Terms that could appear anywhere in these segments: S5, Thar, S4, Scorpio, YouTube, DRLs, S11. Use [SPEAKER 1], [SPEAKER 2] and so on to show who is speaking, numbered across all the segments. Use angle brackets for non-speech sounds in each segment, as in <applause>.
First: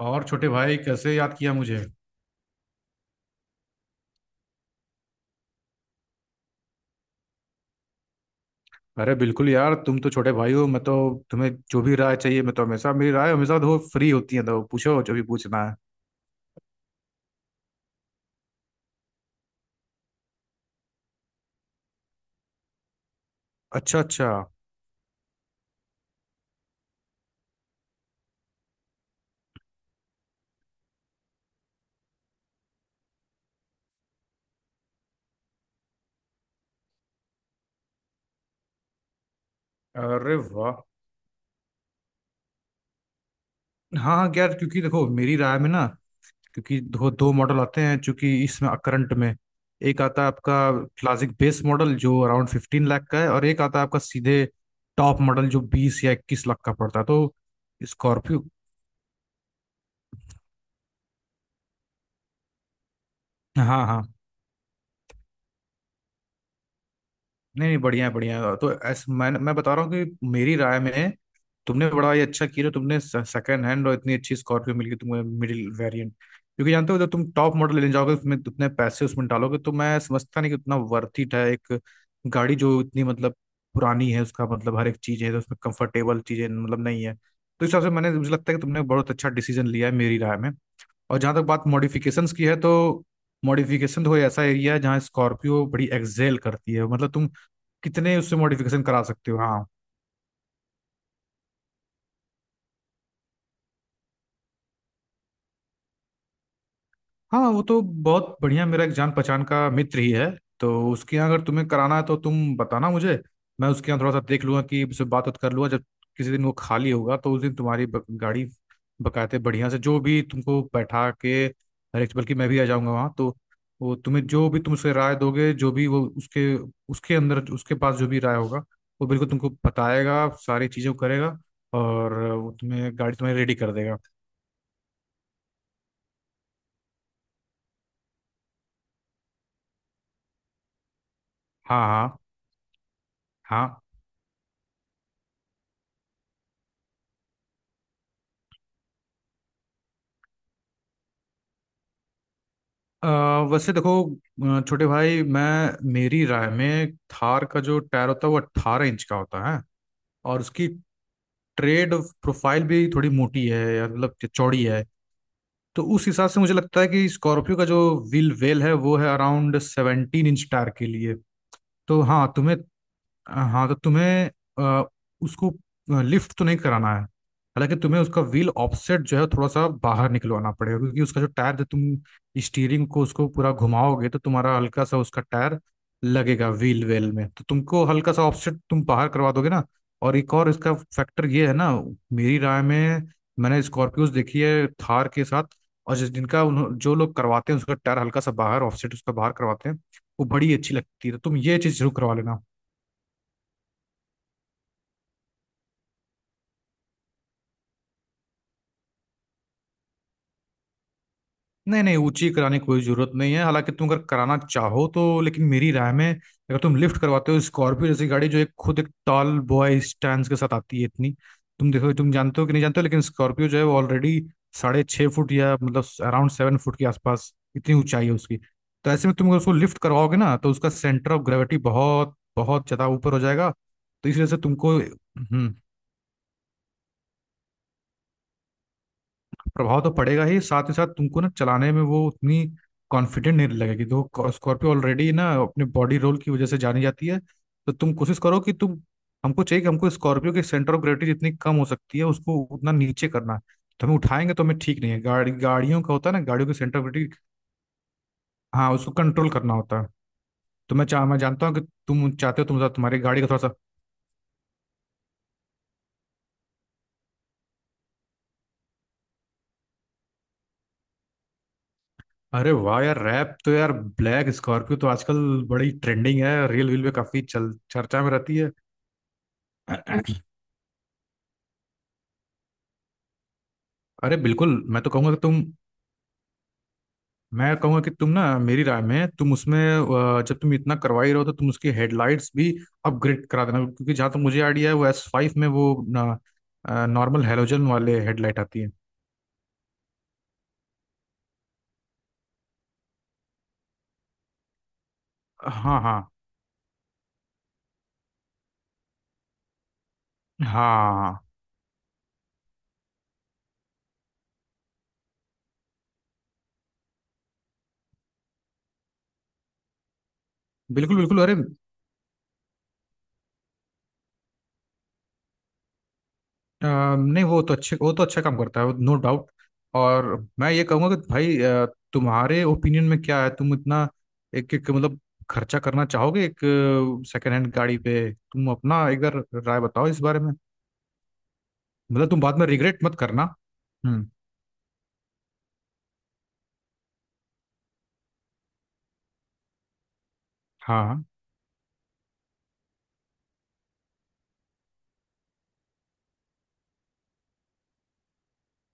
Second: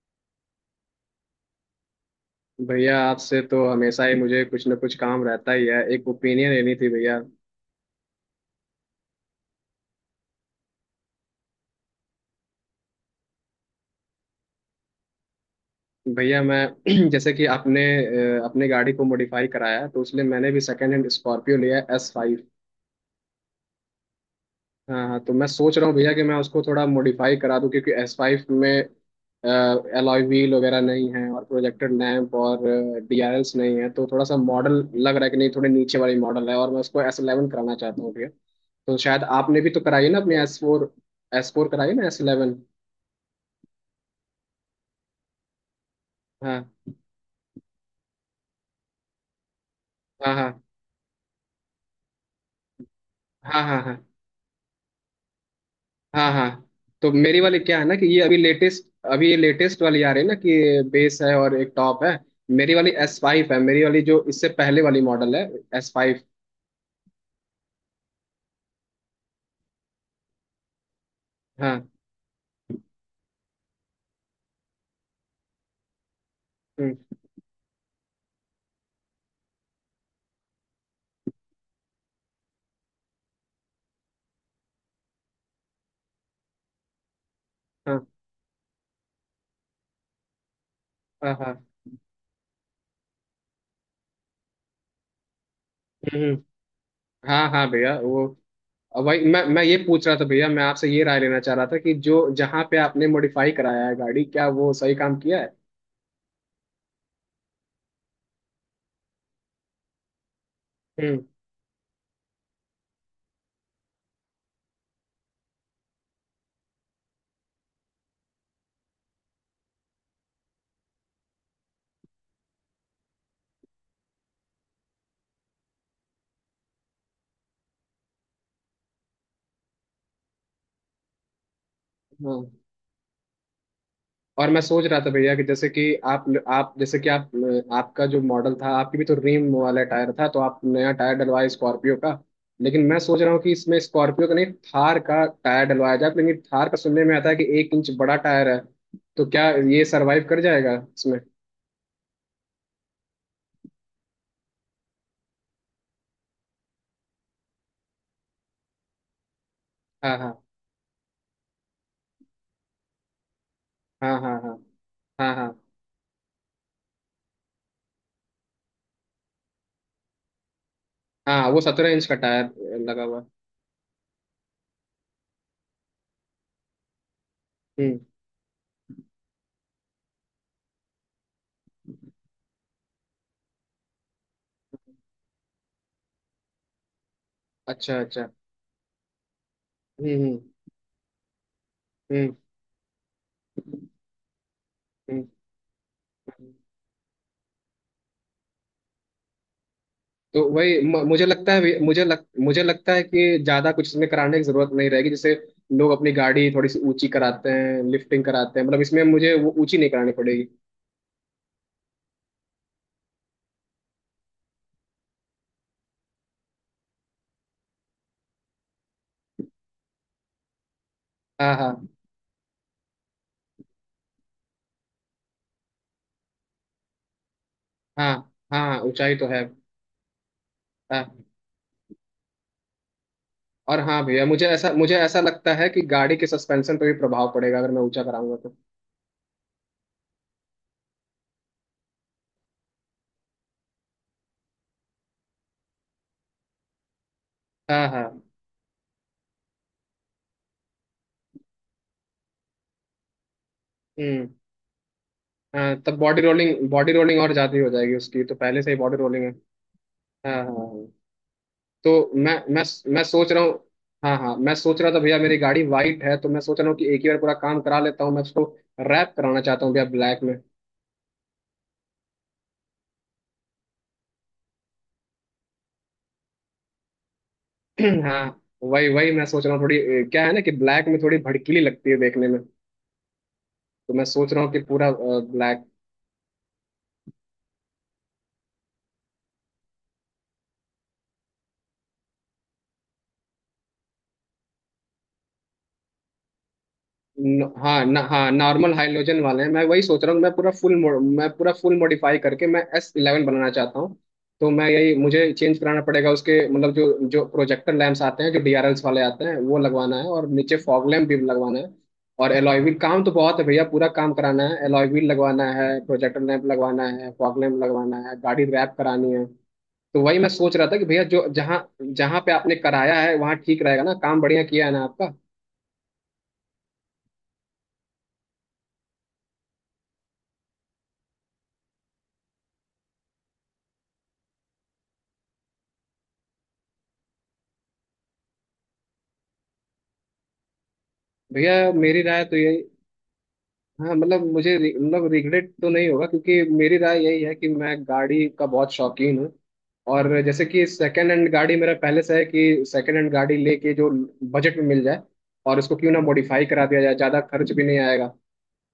[SPEAKER 1] और छोटे भाई कैसे याद किया मुझे?
[SPEAKER 2] भैया, आपसे तो हमेशा ही मुझे कुछ ना कुछ काम रहता ही है। एक ओपिनियन लेनी थी भैया।
[SPEAKER 1] अरे बिल्कुल यार, तुम तो छोटे भाई हो। मैं तो तुम्हें जो भी राय चाहिए, मैं तो हमेशा, मेरी राय हमेशा तो फ्री होती है, तो पूछो जो भी पूछना है।
[SPEAKER 2] भैया, मैं <clears throat> जैसे कि आपने अपने गाड़ी को मॉडिफाई कराया, तो उसलिए मैंने भी सेकेंड हैंड स्कॉर्पियो लिया है, एस फाइव।
[SPEAKER 1] अच्छा अच्छा।
[SPEAKER 2] हाँ हाँ, तो मैं सोच रहा हूँ भैया कि मैं उसको थोड़ा मॉडिफाई करा दूँ, क्योंकि एस फाइव में एलॉय व्हील वगैरह नहीं है और प्रोजेक्टेड लैंप और डीआरएल्स नहीं है। तो थोड़ा सा मॉडल लग रहा है कि नहीं, थोड़े नीचे वाली मॉडल है और मैं उसको एस इलेवन कराना चाहता हूँ भैया। तो शायद आपने भी तो कराई है ना अपनी
[SPEAKER 1] अरे
[SPEAKER 2] एस
[SPEAKER 1] वाह।
[SPEAKER 2] फोर? एस फोर कराई ना, एस इलेवन?
[SPEAKER 1] हाँ हाँ यार, क्योंकि देखो मेरी राय में ना, क्योंकि दो दो मॉडल आते हैं चूंकि इसमें करंट में। एक आता है
[SPEAKER 2] हाँ
[SPEAKER 1] आपका
[SPEAKER 2] हाँ।
[SPEAKER 1] क्लासिक बेस मॉडल जो अराउंड 15 लाख का है, और एक
[SPEAKER 2] हाँ
[SPEAKER 1] आता
[SPEAKER 2] हाँ
[SPEAKER 1] है
[SPEAKER 2] हाँ।
[SPEAKER 1] आपका सीधे टॉप मॉडल जो बीस या
[SPEAKER 2] हाँ
[SPEAKER 1] इक्कीस
[SPEAKER 2] हाँ,
[SPEAKER 1] लाख का पड़ता है।
[SPEAKER 2] तो
[SPEAKER 1] तो
[SPEAKER 2] मेरी वाली क्या है ना कि ये अभी
[SPEAKER 1] स्कॉर्पियो।
[SPEAKER 2] लेटेस्ट, अभी ये लेटेस्ट वाली आ रही है ना कि बेस है और एक टॉप है। मेरी वाली एस फाइव है, मेरी
[SPEAKER 1] हाँ
[SPEAKER 2] वाली
[SPEAKER 1] हाँ।
[SPEAKER 2] जो इससे पहले वाली मॉडल है, एस फाइव।
[SPEAKER 1] नहीं नहीं, बढ़िया है बढ़िया है। तो मैं बता रहा हूँ कि मेरी राय में
[SPEAKER 2] हाँ।
[SPEAKER 1] तुमने बड़ा ये अच्छा किया जो तुमने सेकंड हैंड और इतनी अच्छी स्कॉर्पियो मिल गई तुम्हें, मिडिल वेरिएंट, क्योंकि जानते हो
[SPEAKER 2] हम्म।
[SPEAKER 1] जब तुम टॉप मॉडल लेने जाओगे, उसमें उतने पैसे उसमें डालोगे, तो मैं समझता नहीं कि उतना वर्थ इट है। एक गाड़ी जो इतनी मतलब पुरानी है, उसका मतलब हर एक चीज़ है, तो उसमें कंफर्टेबल चीज़ें मतलब नहीं है, तो इस हिसाब से
[SPEAKER 2] हाँ
[SPEAKER 1] मैंने, मुझे लगता है कि तुमने बहुत अच्छा डिसीजन लिया है मेरी राय में। और जहां
[SPEAKER 2] हाँ
[SPEAKER 1] तक बात
[SPEAKER 2] हाँ।
[SPEAKER 1] मॉडिफिकेशंस की है, तो मॉडिफिकेशन तो कोई ऐसा एरिया है जहाँ स्कॉर्पियो बड़ी
[SPEAKER 2] हम्म।
[SPEAKER 1] एक्सेल
[SPEAKER 2] हम्म।
[SPEAKER 1] करती है। मतलब तुम
[SPEAKER 2] हाँ हाँ भैया,
[SPEAKER 1] कितने
[SPEAKER 2] वो
[SPEAKER 1] उससे मॉडिफिकेशन करा
[SPEAKER 2] अब भाई,
[SPEAKER 1] सकते हो।
[SPEAKER 2] मैं
[SPEAKER 1] हाँ,
[SPEAKER 2] ये पूछ रहा था भैया, मैं आपसे ये राय लेना चाह रहा था कि जो जहाँ पे आपने मॉडिफाई कराया है गाड़ी, क्या वो सही काम किया है?
[SPEAKER 1] हाँ वो तो बहुत बढ़िया, मेरा एक जान पहचान का मित्र ही है, तो उसके यहाँ अगर तुम्हें कराना है तो तुम बताना मुझे। मैं उसके यहाँ थोड़ा सा देख लूंगा कि उससे बात बात कर लूंगा। जब किसी दिन वो खाली होगा तो उस दिन तुम्हारी गाड़ी बकायदे बढ़िया से, जो भी तुमको बैठा के हर एक, बल्कि मैं भी आ जाऊंगा वहाँ तो। वो तुम्हें जो भी तुम उससे राय दोगे, जो भी वो उसके उसके अंदर, उसके पास जो भी राय होगा वो बिल्कुल तुमको बताएगा, सारी चीज़ें करेगा और
[SPEAKER 2] हम्म।
[SPEAKER 1] वो तुम्हें गाड़ी तुम्हें रेडी कर देगा।
[SPEAKER 2] और मैं सोच रहा था भैया कि जैसे कि आप, आपका जो मॉडल था, आपकी भी तो रिम वाला टायर था, तो आप नया टायर डलवाए
[SPEAKER 1] हाँ
[SPEAKER 2] स्कॉर्पियो का।
[SPEAKER 1] हाँ
[SPEAKER 2] लेकिन मैं सोच रहा हूँ कि
[SPEAKER 1] हाँ।
[SPEAKER 2] इसमें स्कॉर्पियो का नहीं, थार का टायर डलवाया जाए। लेकिन थार का सुनने में आता है कि 1 इंच बड़ा टायर है। तो क्या ये सरवाइव कर जाएगा इसमें?
[SPEAKER 1] अ, वैसे देखो, छोटे भाई, मैं, मेरी राय में थार का जो टायर होता है वो 18 इंच का होता है।
[SPEAKER 2] हाँ
[SPEAKER 1] और
[SPEAKER 2] हाँ।
[SPEAKER 1] उसकी ट्रेड प्रोफाइल भी थोड़ी मोटी है, या मतलब
[SPEAKER 2] हाँ
[SPEAKER 1] कि
[SPEAKER 2] हाँ। हाँ
[SPEAKER 1] चौड़ी है।
[SPEAKER 2] हाँ। हाँ,
[SPEAKER 1] तो उस हिसाब से मुझे लगता है कि स्कॉर्पियो का जो व्हील वेल है वो है अराउंड 17 इंच टायर के लिए।
[SPEAKER 2] हाँ वो सत्रह
[SPEAKER 1] तो
[SPEAKER 2] इंच का
[SPEAKER 1] हाँ
[SPEAKER 2] टायर
[SPEAKER 1] तुम्हें,
[SPEAKER 2] लगा हुआ है।
[SPEAKER 1] हाँ तो तुम्हें अ, उसको लिफ्ट तो नहीं कराना है। हालांकि
[SPEAKER 2] हम्म।
[SPEAKER 1] तुम्हें उसका व्हील ऑफसेट जो है थोड़ा सा बाहर निकलवाना पड़ेगा, क्योंकि उसका जो टायर है, तुम स्टीयरिंग को उसको पूरा घुमाओगे तो तुम्हारा हल्का सा उसका टायर लगेगा व्हील वेल में, तो तुमको
[SPEAKER 2] अच्छा
[SPEAKER 1] हल्का सा
[SPEAKER 2] अच्छा।
[SPEAKER 1] ऑफसेट तुम बाहर करवा दोगे ना। और एक और
[SPEAKER 2] हम्म।
[SPEAKER 1] इसका फैक्टर ये है ना,
[SPEAKER 2] हम्म
[SPEAKER 1] मेरी राय में, मैंने स्कॉर्पियोज देखी है थार के
[SPEAKER 2] हम्म।
[SPEAKER 1] साथ। और
[SPEAKER 2] हम्म।
[SPEAKER 1] जो लोग करवाते हैं उसका टायर हल्का सा बाहर ऑफसेट, उसका बाहर करवाते हैं, वो
[SPEAKER 2] तो
[SPEAKER 1] बड़ी अच्छी
[SPEAKER 2] वही
[SPEAKER 1] लगती है। तो
[SPEAKER 2] मुझे
[SPEAKER 1] तुम
[SPEAKER 2] लगता
[SPEAKER 1] ये
[SPEAKER 2] है,
[SPEAKER 1] चीज़ जरूर करवा लेना।
[SPEAKER 2] मुझे लगता है कि ज्यादा कुछ इसमें कराने की जरूरत नहीं रहेगी। जैसे लोग अपनी गाड़ी थोड़ी सी ऊंची कराते हैं, लिफ्टिंग कराते हैं, मतलब इसमें मुझे वो ऊंची नहीं करानी पड़ेगी।
[SPEAKER 1] नहीं नहीं, ऊंची कराने की कोई जरूरत नहीं है, हालांकि तुम अगर कराना चाहो तो। लेकिन मेरी राय में, अगर तुम लिफ्ट करवाते हो स्कॉर्पियो जैसी गाड़ी जो एक खुद एक टॉल बॉय स्टैंड के साथ आती है इतनी,
[SPEAKER 2] हाँ
[SPEAKER 1] तुम
[SPEAKER 2] हाँ।
[SPEAKER 1] देखो तुम जानते हो कि नहीं जानते हो, लेकिन स्कॉर्पियो जो है वो ऑलरेडी 6.5 फुट, या मतलब अराउंड 7 फुट के आसपास इतनी ऊंचाई है
[SPEAKER 2] हाँ
[SPEAKER 1] उसकी।
[SPEAKER 2] हाँ,
[SPEAKER 1] तो ऐसे
[SPEAKER 2] ऊंचाई
[SPEAKER 1] में
[SPEAKER 2] तो
[SPEAKER 1] तुम अगर
[SPEAKER 2] है।
[SPEAKER 1] उसको लिफ्ट करवाओगे ना, तो उसका सेंटर ऑफ
[SPEAKER 2] हाँ।
[SPEAKER 1] ग्रेविटी बहुत बहुत ज्यादा ऊपर हो जाएगा।
[SPEAKER 2] और हाँ
[SPEAKER 1] तो इस
[SPEAKER 2] भैया,
[SPEAKER 1] वजह से तुमको,
[SPEAKER 2] मुझे ऐसा लगता है कि गाड़ी के सस्पेंशन पे भी प्रभाव पड़ेगा अगर मैं ऊंचा कराऊंगा तो।
[SPEAKER 1] प्रभाव तो पड़ेगा ही, साथ ही साथ तुमको ना चलाने में वो उतनी कॉन्फिडेंट नहीं लगेगी। देखो स्कॉर्पियो ऑलरेडी ना अपने बॉडी रोल की वजह से जानी जाती है। तो
[SPEAKER 2] हाँ
[SPEAKER 1] तुम कोशिश
[SPEAKER 2] हाँ।
[SPEAKER 1] करो कि तुम, हमको चाहिए कि हमको स्कॉर्पियो के सेंटर ऑफ ग्रेविटी जितनी कम हो सकती है उसको उतना नीचे करना है। तो हमें
[SPEAKER 2] हम्म।
[SPEAKER 1] उठाएंगे तो हमें ठीक नहीं है। गाड़ी,
[SPEAKER 2] हाँ,
[SPEAKER 1] गाड़ियों का
[SPEAKER 2] तब
[SPEAKER 1] होता है
[SPEAKER 2] बॉडी
[SPEAKER 1] ना, गाड़ियों के
[SPEAKER 2] rolling,
[SPEAKER 1] centre of
[SPEAKER 2] body
[SPEAKER 1] gravity.
[SPEAKER 2] Rolling और ज्यादा ही हो जाएगी उसकी, तो पहले से
[SPEAKER 1] हाँ,
[SPEAKER 2] ही
[SPEAKER 1] उसको
[SPEAKER 2] बॉडी रोलिंग
[SPEAKER 1] कंट्रोल
[SPEAKER 2] है।
[SPEAKER 1] करना होता है।
[SPEAKER 2] हाँ हाँ
[SPEAKER 1] तो
[SPEAKER 2] हाँ।
[SPEAKER 1] मैं जानता हूँ कि
[SPEAKER 2] तो
[SPEAKER 1] तुम
[SPEAKER 2] मैं
[SPEAKER 1] चाहते हो,
[SPEAKER 2] मैं
[SPEAKER 1] तुम्हारी
[SPEAKER 2] मैं
[SPEAKER 1] गाड़ी का
[SPEAKER 2] सोच
[SPEAKER 1] थोड़ा
[SPEAKER 2] रहा हूँ।
[SPEAKER 1] सा,
[SPEAKER 2] हाँ हाँ, मैं सोच रहा था भैया, मेरी गाड़ी वाइट है, तो मैं सोच रहा हूँ कि एक ही बार पूरा काम करा लेता हूँ। मैं उसको रैप कराना चाहता हूँ भैया, ब्लैक में।
[SPEAKER 1] अरे वाह यार, रैप तो यार, ब्लैक स्कॉर्पियो तो आजकल बड़ी ट्रेंडिंग है, रील वील में काफी चल
[SPEAKER 2] <clears throat>
[SPEAKER 1] चर्चा में रहती
[SPEAKER 2] हाँ। वही वही मैं सोच रहा हूँ, थोड़ी
[SPEAKER 1] है।
[SPEAKER 2] क्या है ना कि ब्लैक में थोड़ी भड़कीली लगती है देखने में। तो मैं
[SPEAKER 1] अरे
[SPEAKER 2] सोच रहा हूँ
[SPEAKER 1] बिल्कुल,
[SPEAKER 2] कि
[SPEAKER 1] मैं
[SPEAKER 2] पूरा
[SPEAKER 1] तो कहूंगा कि तुम,
[SPEAKER 2] ब्लैक।
[SPEAKER 1] मैं कहूंगा कि तुम ना मेरी राय में तुम उसमें जब तुम इतना करवा ही रहो तो तुम उसकी हेडलाइट्स भी अपग्रेड करा देना, क्योंकि जहां तक मुझे आइडिया है, वो S5 में वो ना नॉर्मल हेलोजन
[SPEAKER 2] हाँ, न,
[SPEAKER 1] वाले
[SPEAKER 2] हाँ
[SPEAKER 1] हेडलाइट आती है।
[SPEAKER 2] नॉर्मल हाइड्रोजन वाले हैं, मैं वही सोच रहा हूँ। मैं पूरा फुल मॉडिफाई करके मैं एस इलेवन बनाना चाहता हूँ। तो मैं यही, मुझे चेंज कराना
[SPEAKER 1] हाँ हाँ
[SPEAKER 2] पड़ेगा उसके, मतलब जो जो प्रोजेक्टर लैंप्स आते हैं, जो डीआरएल्स वाले आते हैं, वो लगवाना है, और नीचे फॉग लैम्प भी
[SPEAKER 1] हाँ।
[SPEAKER 2] लगवाना है। और एलॉय व्हील, काम तो बहुत है भैया, पूरा काम कराना है। एलॉय व्हील लगवाना है, प्रोजेक्टर लैंप लगवाना है, फॉग लैम्प लगवाना है, गाड़ी रैप करानी है। तो वही मैं सोच रहा था कि
[SPEAKER 1] बिल्कुल
[SPEAKER 2] भैया,
[SPEAKER 1] बिल्कुल,
[SPEAKER 2] जो
[SPEAKER 1] अरे
[SPEAKER 2] जहाँ जहाँ पे आपने कराया है, वहाँ ठीक रहेगा ना? काम बढ़िया किया है ना आपका?
[SPEAKER 1] नहीं वो तो अच्छे, वो तो अच्छा काम करता है वो, नो डाउट। और मैं ये कहूँगा कि भाई, तुम्हारे ओपिनियन में क्या है, तुम इतना एक एक मतलब खर्चा करना चाहोगे एक सेकेंड हैंड गाड़ी पे? तुम अपना एक बार राय बताओ इस बारे में।
[SPEAKER 2] भैया मेरी
[SPEAKER 1] मतलब तुम
[SPEAKER 2] राय तो
[SPEAKER 1] बाद में
[SPEAKER 2] यही।
[SPEAKER 1] रिग्रेट मत करना।
[SPEAKER 2] हाँ,
[SPEAKER 1] हम्म।
[SPEAKER 2] मतलब मतलब रिग्रेट तो नहीं होगा, क्योंकि मेरी राय यही है कि मैं गाड़ी का बहुत शौकीन हूँ। और जैसे कि
[SPEAKER 1] हाँ।
[SPEAKER 2] सेकंड हैंड गाड़ी, मेरा पहले से है कि सेकंड हैंड गाड़ी लेके जो बजट में मिल जाए, और उसको क्यों ना मॉडिफाई करा दिया जाए, ज़्यादा खर्च भी नहीं आएगा,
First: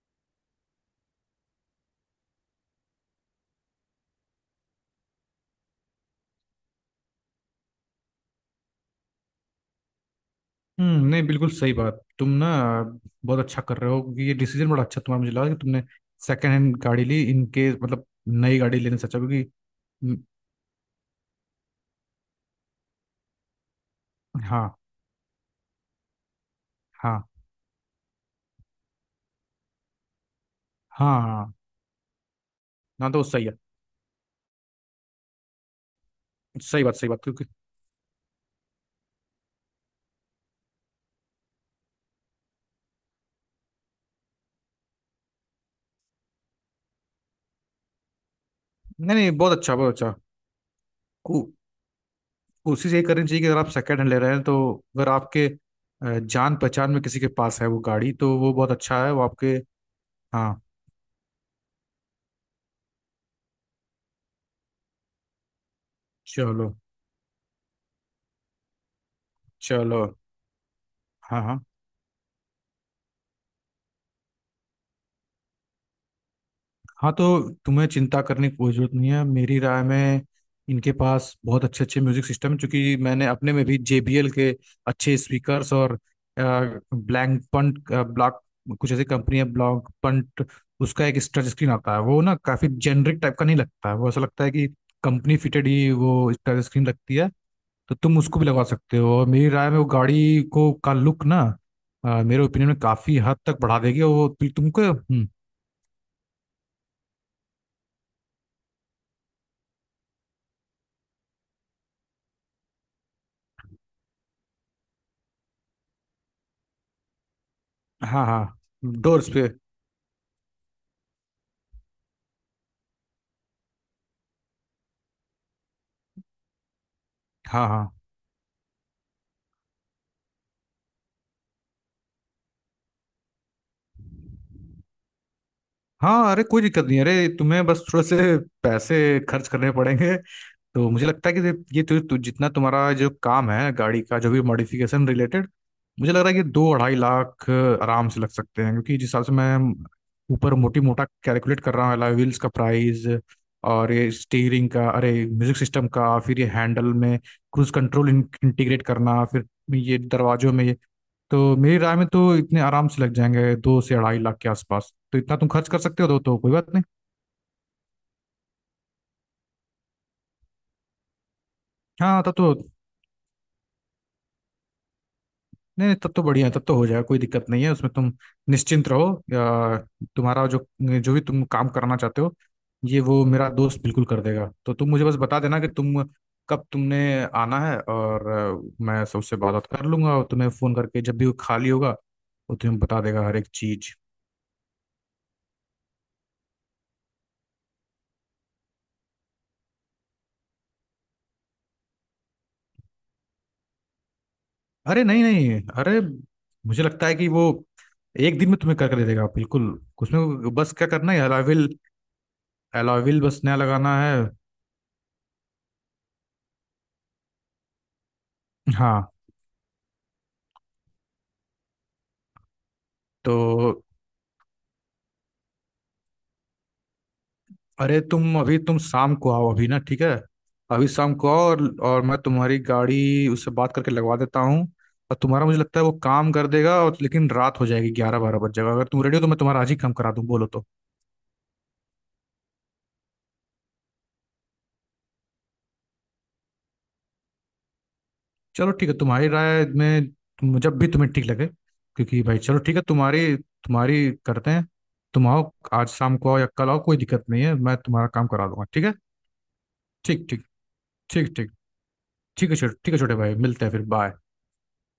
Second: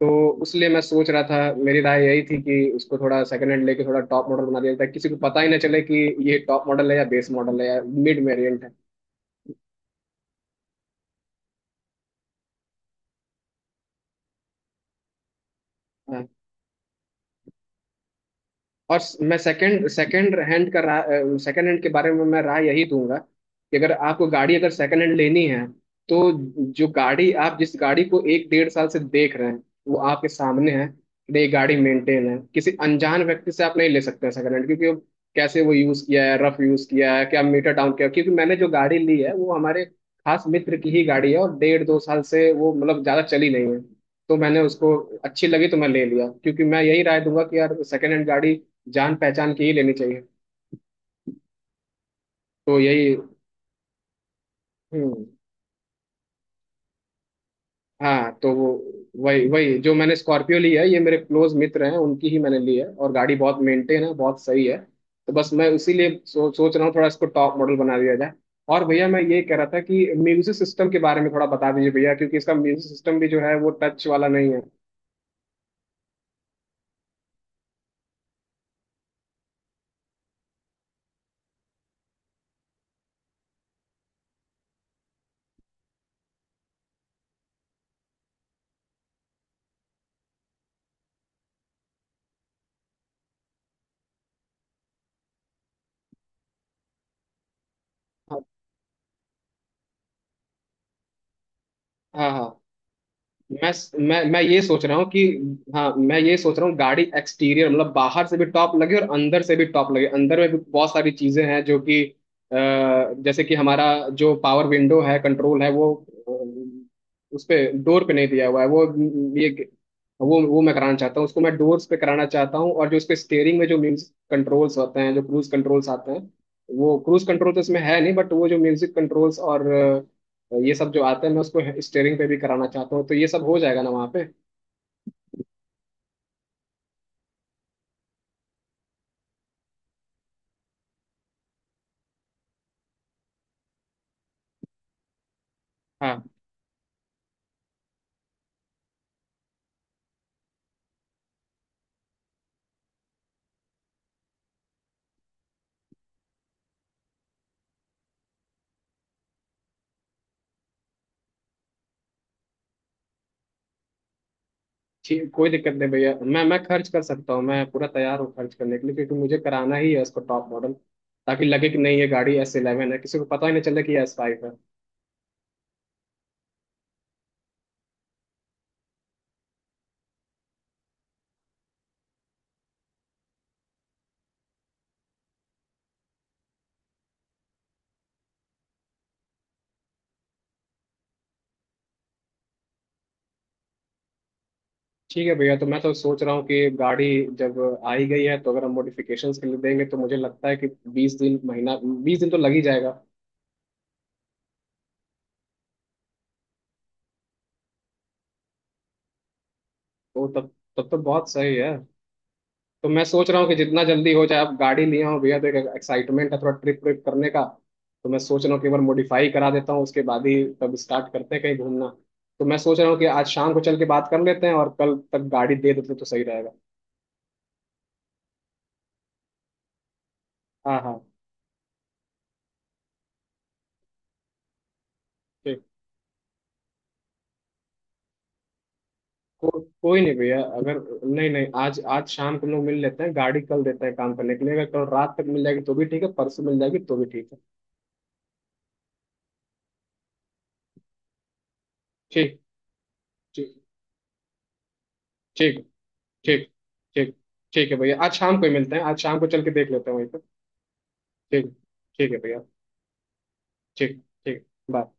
[SPEAKER 2] तो उसलिए मैं सोच रहा था। मेरी राय यही थी कि उसको थोड़ा सेकंड हैंड लेके थोड़ा टॉप मॉडल बना दिया जाए, किसी को पता ही ना चले कि ये टॉप मॉडल है या बेस मॉडल है या मिड वेरिएंट है।
[SPEAKER 1] हम्म, नहीं बिल्कुल सही बात, तुम ना बहुत अच्छा कर रहे हो, क्योंकि ये डिसीजन बड़ा अच्छा तुम्हारा, मुझे लगा कि तुमने
[SPEAKER 2] हाँ।
[SPEAKER 1] सेकेंड हैंड गाड़ी ली, इनके मतलब नई गाड़ी
[SPEAKER 2] और
[SPEAKER 1] लेने से अच्छा,
[SPEAKER 2] मैं
[SPEAKER 1] क्योंकि
[SPEAKER 2] सेकंड
[SPEAKER 1] हम्म,
[SPEAKER 2] सेकंड हैंड का राय, सेकंड हैंड के बारे में मैं राय यही दूंगा कि अगर आपको गाड़ी,
[SPEAKER 1] हाँ
[SPEAKER 2] अगर सेकंड हैंड लेनी है, तो जो
[SPEAKER 1] हाँ
[SPEAKER 2] गाड़ी आप, जिस गाड़ी को एक डेढ़ साल से देख रहे हैं वो आपके सामने है।
[SPEAKER 1] हाँ।
[SPEAKER 2] ये
[SPEAKER 1] हाँ,
[SPEAKER 2] गाड़ी मेंटेन है, किसी
[SPEAKER 1] ना
[SPEAKER 2] अनजान
[SPEAKER 1] तो सही
[SPEAKER 2] व्यक्ति
[SPEAKER 1] है।
[SPEAKER 2] से आप नहीं ले सकते हैं सेकंड हैंड, क्योंकि वो कैसे, वो यूज किया है, रफ यूज
[SPEAKER 1] सही बात, सही
[SPEAKER 2] किया है,
[SPEAKER 1] बात।
[SPEAKER 2] क्या मीटर डाउन किया है। क्योंकि मैंने जो गाड़ी ली है, वो हमारे खास मित्र की ही गाड़ी है, और डेढ़ दो साल से वो मतलब ज्यादा चली नहीं है। तो मैंने उसको, अच्छी लगी तो मैं ले लिया, क्योंकि मैं यही राय दूंगा कि यार, सेकंड हैंड गाड़ी जान
[SPEAKER 1] नहीं नहीं, बहुत
[SPEAKER 2] पहचान की ही
[SPEAKER 1] अच्छा
[SPEAKER 2] लेनी
[SPEAKER 1] बहुत अच्छा।
[SPEAKER 2] चाहिए।
[SPEAKER 1] को,
[SPEAKER 2] तो
[SPEAKER 1] कोशिश ये
[SPEAKER 2] यही।
[SPEAKER 1] करनी चाहिए कि अगर आप सेकेंड हैंड ले रहे हैं, तो अगर
[SPEAKER 2] हम्म।
[SPEAKER 1] आपके जान पहचान में किसी के पास है वो गाड़ी,
[SPEAKER 2] हाँ,
[SPEAKER 1] तो
[SPEAKER 2] तो
[SPEAKER 1] वो
[SPEAKER 2] वो
[SPEAKER 1] बहुत अच्छा है, वो
[SPEAKER 2] वही
[SPEAKER 1] आपके।
[SPEAKER 2] वही जो मैंने स्कॉर्पियो
[SPEAKER 1] हाँ,
[SPEAKER 2] ली है, ये मेरे क्लोज मित्र हैं, उनकी ही मैंने ली है, और गाड़ी बहुत मेंटेन है, बहुत सही है। तो बस मैं इसीलिए
[SPEAKER 1] चलो।
[SPEAKER 2] सोच रहा हूँ, थोड़ा इसको टॉप मॉडल बना दिया जाए। और भैया मैं ये कह रहा था
[SPEAKER 1] चलो।
[SPEAKER 2] कि म्यूजिक सिस्टम के बारे में
[SPEAKER 1] हाँ
[SPEAKER 2] थोड़ा
[SPEAKER 1] हाँ
[SPEAKER 2] बता दीजिए भैया, क्योंकि इसका म्यूजिक सिस्टम भी जो है वो टच वाला नहीं है।
[SPEAKER 1] हाँ, तो तुम्हें चिंता करने की कोई जरूरत नहीं है मेरी राय में। इनके पास बहुत अच्छे अच्छे म्यूजिक सिस्टम है, क्योंकि मैंने अपने में भी JBL के अच्छे स्पीकर्स और ब्लैंक पंट ब्लॉक, कुछ ऐसी कंपनी है, ब्लॉक पंट, उसका एक टच स्क्रीन आता है वो ना काफी जेनरिक टाइप का नहीं लगता है, वो ऐसा लगता है कि कंपनी फिटेड ही वो टच स्क्रीन लगती है। तो तुम
[SPEAKER 2] हाँ
[SPEAKER 1] उसको भी लगा सकते हो, और मेरी राय में वो गाड़ी को का लुक ना,
[SPEAKER 2] हाँ
[SPEAKER 1] मेरे
[SPEAKER 2] हाँ।
[SPEAKER 1] ओपिनियन में काफी हद तक
[SPEAKER 2] मैं
[SPEAKER 1] बढ़ा देगी। और
[SPEAKER 2] मैं
[SPEAKER 1] वो
[SPEAKER 2] मैं ये
[SPEAKER 1] तुमको,
[SPEAKER 2] सोच रहा हूँ कि, हाँ मैं ये सोच रहा हूँ गाड़ी एक्सटीरियर मतलब बाहर से भी टॉप लगे और अंदर से भी टॉप लगे। अंदर में भी बहुत सारी चीजें हैं जो कि अ, जैसे कि हमारा जो पावर विंडो है, कंट्रोल है वो, उस पे डोर पे
[SPEAKER 1] हाँ
[SPEAKER 2] नहीं दिया हुआ है वो।
[SPEAKER 1] हाँ। डोर्स
[SPEAKER 2] ये
[SPEAKER 1] पे।
[SPEAKER 2] वो मैं कराना चाहता हूँ, उसको मैं डोर्स पे कराना चाहता हूँ। और जो उसके स्टेयरिंग में जो म्यूजिक कंट्रोल्स होते हैं, जो क्रूज कंट्रोल्स आते हैं, वो क्रूज कंट्रोल तो
[SPEAKER 1] हाँ
[SPEAKER 2] इसमें
[SPEAKER 1] हाँ
[SPEAKER 2] है नहीं, बट वो जो म्यूजिक कंट्रोल्स और ये सब जो आता है, मैं उसको स्टेयरिंग पे भी कराना चाहता हूँ। तो ये सब हो जाएगा ना वहाँ पे?
[SPEAKER 1] हाँ, अरे कोई दिक्कत नहीं, अरे तुम्हें बस थोड़े से पैसे खर्च करने पड़ेंगे। तो मुझे लगता है कि ये तु, तु, जितना तुम्हारा जो काम है गाड़ी का, जो भी मॉडिफिकेशन रिलेटेड, मुझे लग
[SPEAKER 2] हाँ।
[SPEAKER 1] रहा है कि 2-2.5 लाख आराम से लग सकते हैं, क्योंकि जिस हिसाब से मैं ऊपर मोटी मोटा कैलकुलेट कर रहा हूँ अलॉय व्हील्स का प्राइस, और ये स्टीयरिंग का, अरे म्यूजिक सिस्टम का, फिर ये हैंडल में क्रूज कंट्रोल इंटीग्रेट करना, फिर ये दरवाजों में ये। तो मेरी राय में तो इतने आराम से लग जाएंगे 2 से 2.5 लाख के आसपास, तो
[SPEAKER 2] ठीक,
[SPEAKER 1] इतना तुम
[SPEAKER 2] कोई
[SPEAKER 1] खर्च
[SPEAKER 2] दिक्कत
[SPEAKER 1] कर
[SPEAKER 2] नहीं
[SPEAKER 1] सकते हो
[SPEAKER 2] भैया,
[SPEAKER 1] तो,
[SPEAKER 2] मैं
[SPEAKER 1] कोई
[SPEAKER 2] मैं
[SPEAKER 1] बात नहीं।
[SPEAKER 2] खर्च कर सकता हूँ, मैं पूरा तैयार हूँ खर्च करने के लिए, क्योंकि मुझे कराना ही है उसको टॉप मॉडल, ताकि लगे कि नहीं, ये
[SPEAKER 1] हाँ तब
[SPEAKER 2] गाड़ी
[SPEAKER 1] तो,
[SPEAKER 2] एस इलेवन है, किसी को पता ही नहीं चले कि ये एस फाइव है।
[SPEAKER 1] नहीं नहीं, तब तो बढ़िया है, तब तो हो जाएगा, कोई दिक्कत नहीं है उसमें, तुम निश्चिंत रहो। या तुम्हारा जो, जो भी तुम काम करना चाहते हो, ये, वो मेरा दोस्त बिल्कुल कर देगा। तो तुम मुझे बस बता देना कि तुम कब तुमने आना है, और मैं सबसे बात बात कर लूंगा, और तुम्हें फ़ोन करके जब भी वो खाली होगा, वो तुम्हें बता देगा हर एक चीज़।
[SPEAKER 2] ठीक है भैया, तो मैं तो सोच रहा हूँ कि गाड़ी जब आई गई है, तो अगर हम मॉडिफिकेशंस के लिए देंगे तो मुझे लगता है कि 20 दिन, महीना 20 दिन तो लग ही जाएगा।
[SPEAKER 1] अरे नहीं नहीं, अरे मुझे लगता है कि वो एक दिन में तुम्हें कर कर दे देगा बिल्कुल।
[SPEAKER 2] तो तब
[SPEAKER 1] उसमें बस
[SPEAKER 2] तब
[SPEAKER 1] क्या
[SPEAKER 2] तो
[SPEAKER 1] करना है,
[SPEAKER 2] बहुत सही
[SPEAKER 1] अलॉयविल।
[SPEAKER 2] है। तो मैं
[SPEAKER 1] अलॉयविल
[SPEAKER 2] सोच रहा
[SPEAKER 1] बस
[SPEAKER 2] हूँ कि
[SPEAKER 1] नया
[SPEAKER 2] जितना
[SPEAKER 1] लगाना
[SPEAKER 2] जल्दी
[SPEAKER 1] है।
[SPEAKER 2] हो जाए, अब गाड़ी लिया हूँ भैया तो एक एक्साइटमेंट है थोड़ा ट्रिप ट्रिप करने का। तो मैं सोच रहा हूँ कि एक बार
[SPEAKER 1] हाँ
[SPEAKER 2] मॉडिफाई करा देता हूँ, उसके बाद ही तब स्टार्ट करते हैं कहीं घूमना। तो मैं सोच रहा हूँ कि आज
[SPEAKER 1] तो,
[SPEAKER 2] शाम को चल के बात कर लेते हैं, और कल तक गाड़ी दे देते तो सही रहेगा।
[SPEAKER 1] अरे तुम अभी, तुम शाम को आओ अभी ना, ठीक है?
[SPEAKER 2] हाँ
[SPEAKER 1] अभी
[SPEAKER 2] हाँ।
[SPEAKER 1] शाम को आओ और मैं तुम्हारी गाड़ी उससे बात करके लगवा देता हूँ। और तुम्हारा मुझे
[SPEAKER 2] ठीक,
[SPEAKER 1] लगता है वो काम कर देगा, और लेकिन रात हो जाएगी, 11-12 बज जाएगा। अगर तुम रेडी हो तो मैं
[SPEAKER 2] को,
[SPEAKER 1] तुम्हारा आज ही काम
[SPEAKER 2] कोई
[SPEAKER 1] करा
[SPEAKER 2] नहीं
[SPEAKER 1] दूँ,
[SPEAKER 2] भैया,
[SPEAKER 1] बोलो तो।
[SPEAKER 2] अगर नहीं नहीं, आज आज शाम को हम लोग मिल लेते हैं, गाड़ी कल देते हैं काम करने के लिए। अगर कल रात तक मिल जाएगी तो भी ठीक है, परसों मिल जाएगी तो भी ठीक है।
[SPEAKER 1] चलो ठीक है, तुम्हारी राय में, तुम जब भी तुम्हें ठीक लगे, क्योंकि भाई
[SPEAKER 2] ठीक।
[SPEAKER 1] चलो ठीक है, तुम्हारी
[SPEAKER 2] ठीक।
[SPEAKER 1] तुम्हारी करते हैं। तुम आओ,
[SPEAKER 2] ठीक।
[SPEAKER 1] आज शाम को आओ या
[SPEAKER 2] ठीक।
[SPEAKER 1] कल आओ, कोई
[SPEAKER 2] ठीक।
[SPEAKER 1] दिक्कत नहीं है,
[SPEAKER 2] ठीक है
[SPEAKER 1] मैं
[SPEAKER 2] भैया,
[SPEAKER 1] तुम्हारा
[SPEAKER 2] आज
[SPEAKER 1] काम
[SPEAKER 2] शाम को
[SPEAKER 1] करा
[SPEAKER 2] ही
[SPEAKER 1] दूंगा,
[SPEAKER 2] मिलते हैं,
[SPEAKER 1] ठीक है।
[SPEAKER 2] आज शाम को चल के देख लेते हैं वहीं पर।
[SPEAKER 1] ठीक ठीक। ठीक
[SPEAKER 2] ठीक।
[SPEAKER 1] ठीक।
[SPEAKER 2] ठीक है भैया।
[SPEAKER 1] ठीक है छोटे, ठीक है छोटे भाई, मिलते हैं फिर।
[SPEAKER 2] ठीक
[SPEAKER 1] बाय।
[SPEAKER 2] ठीक। बाय।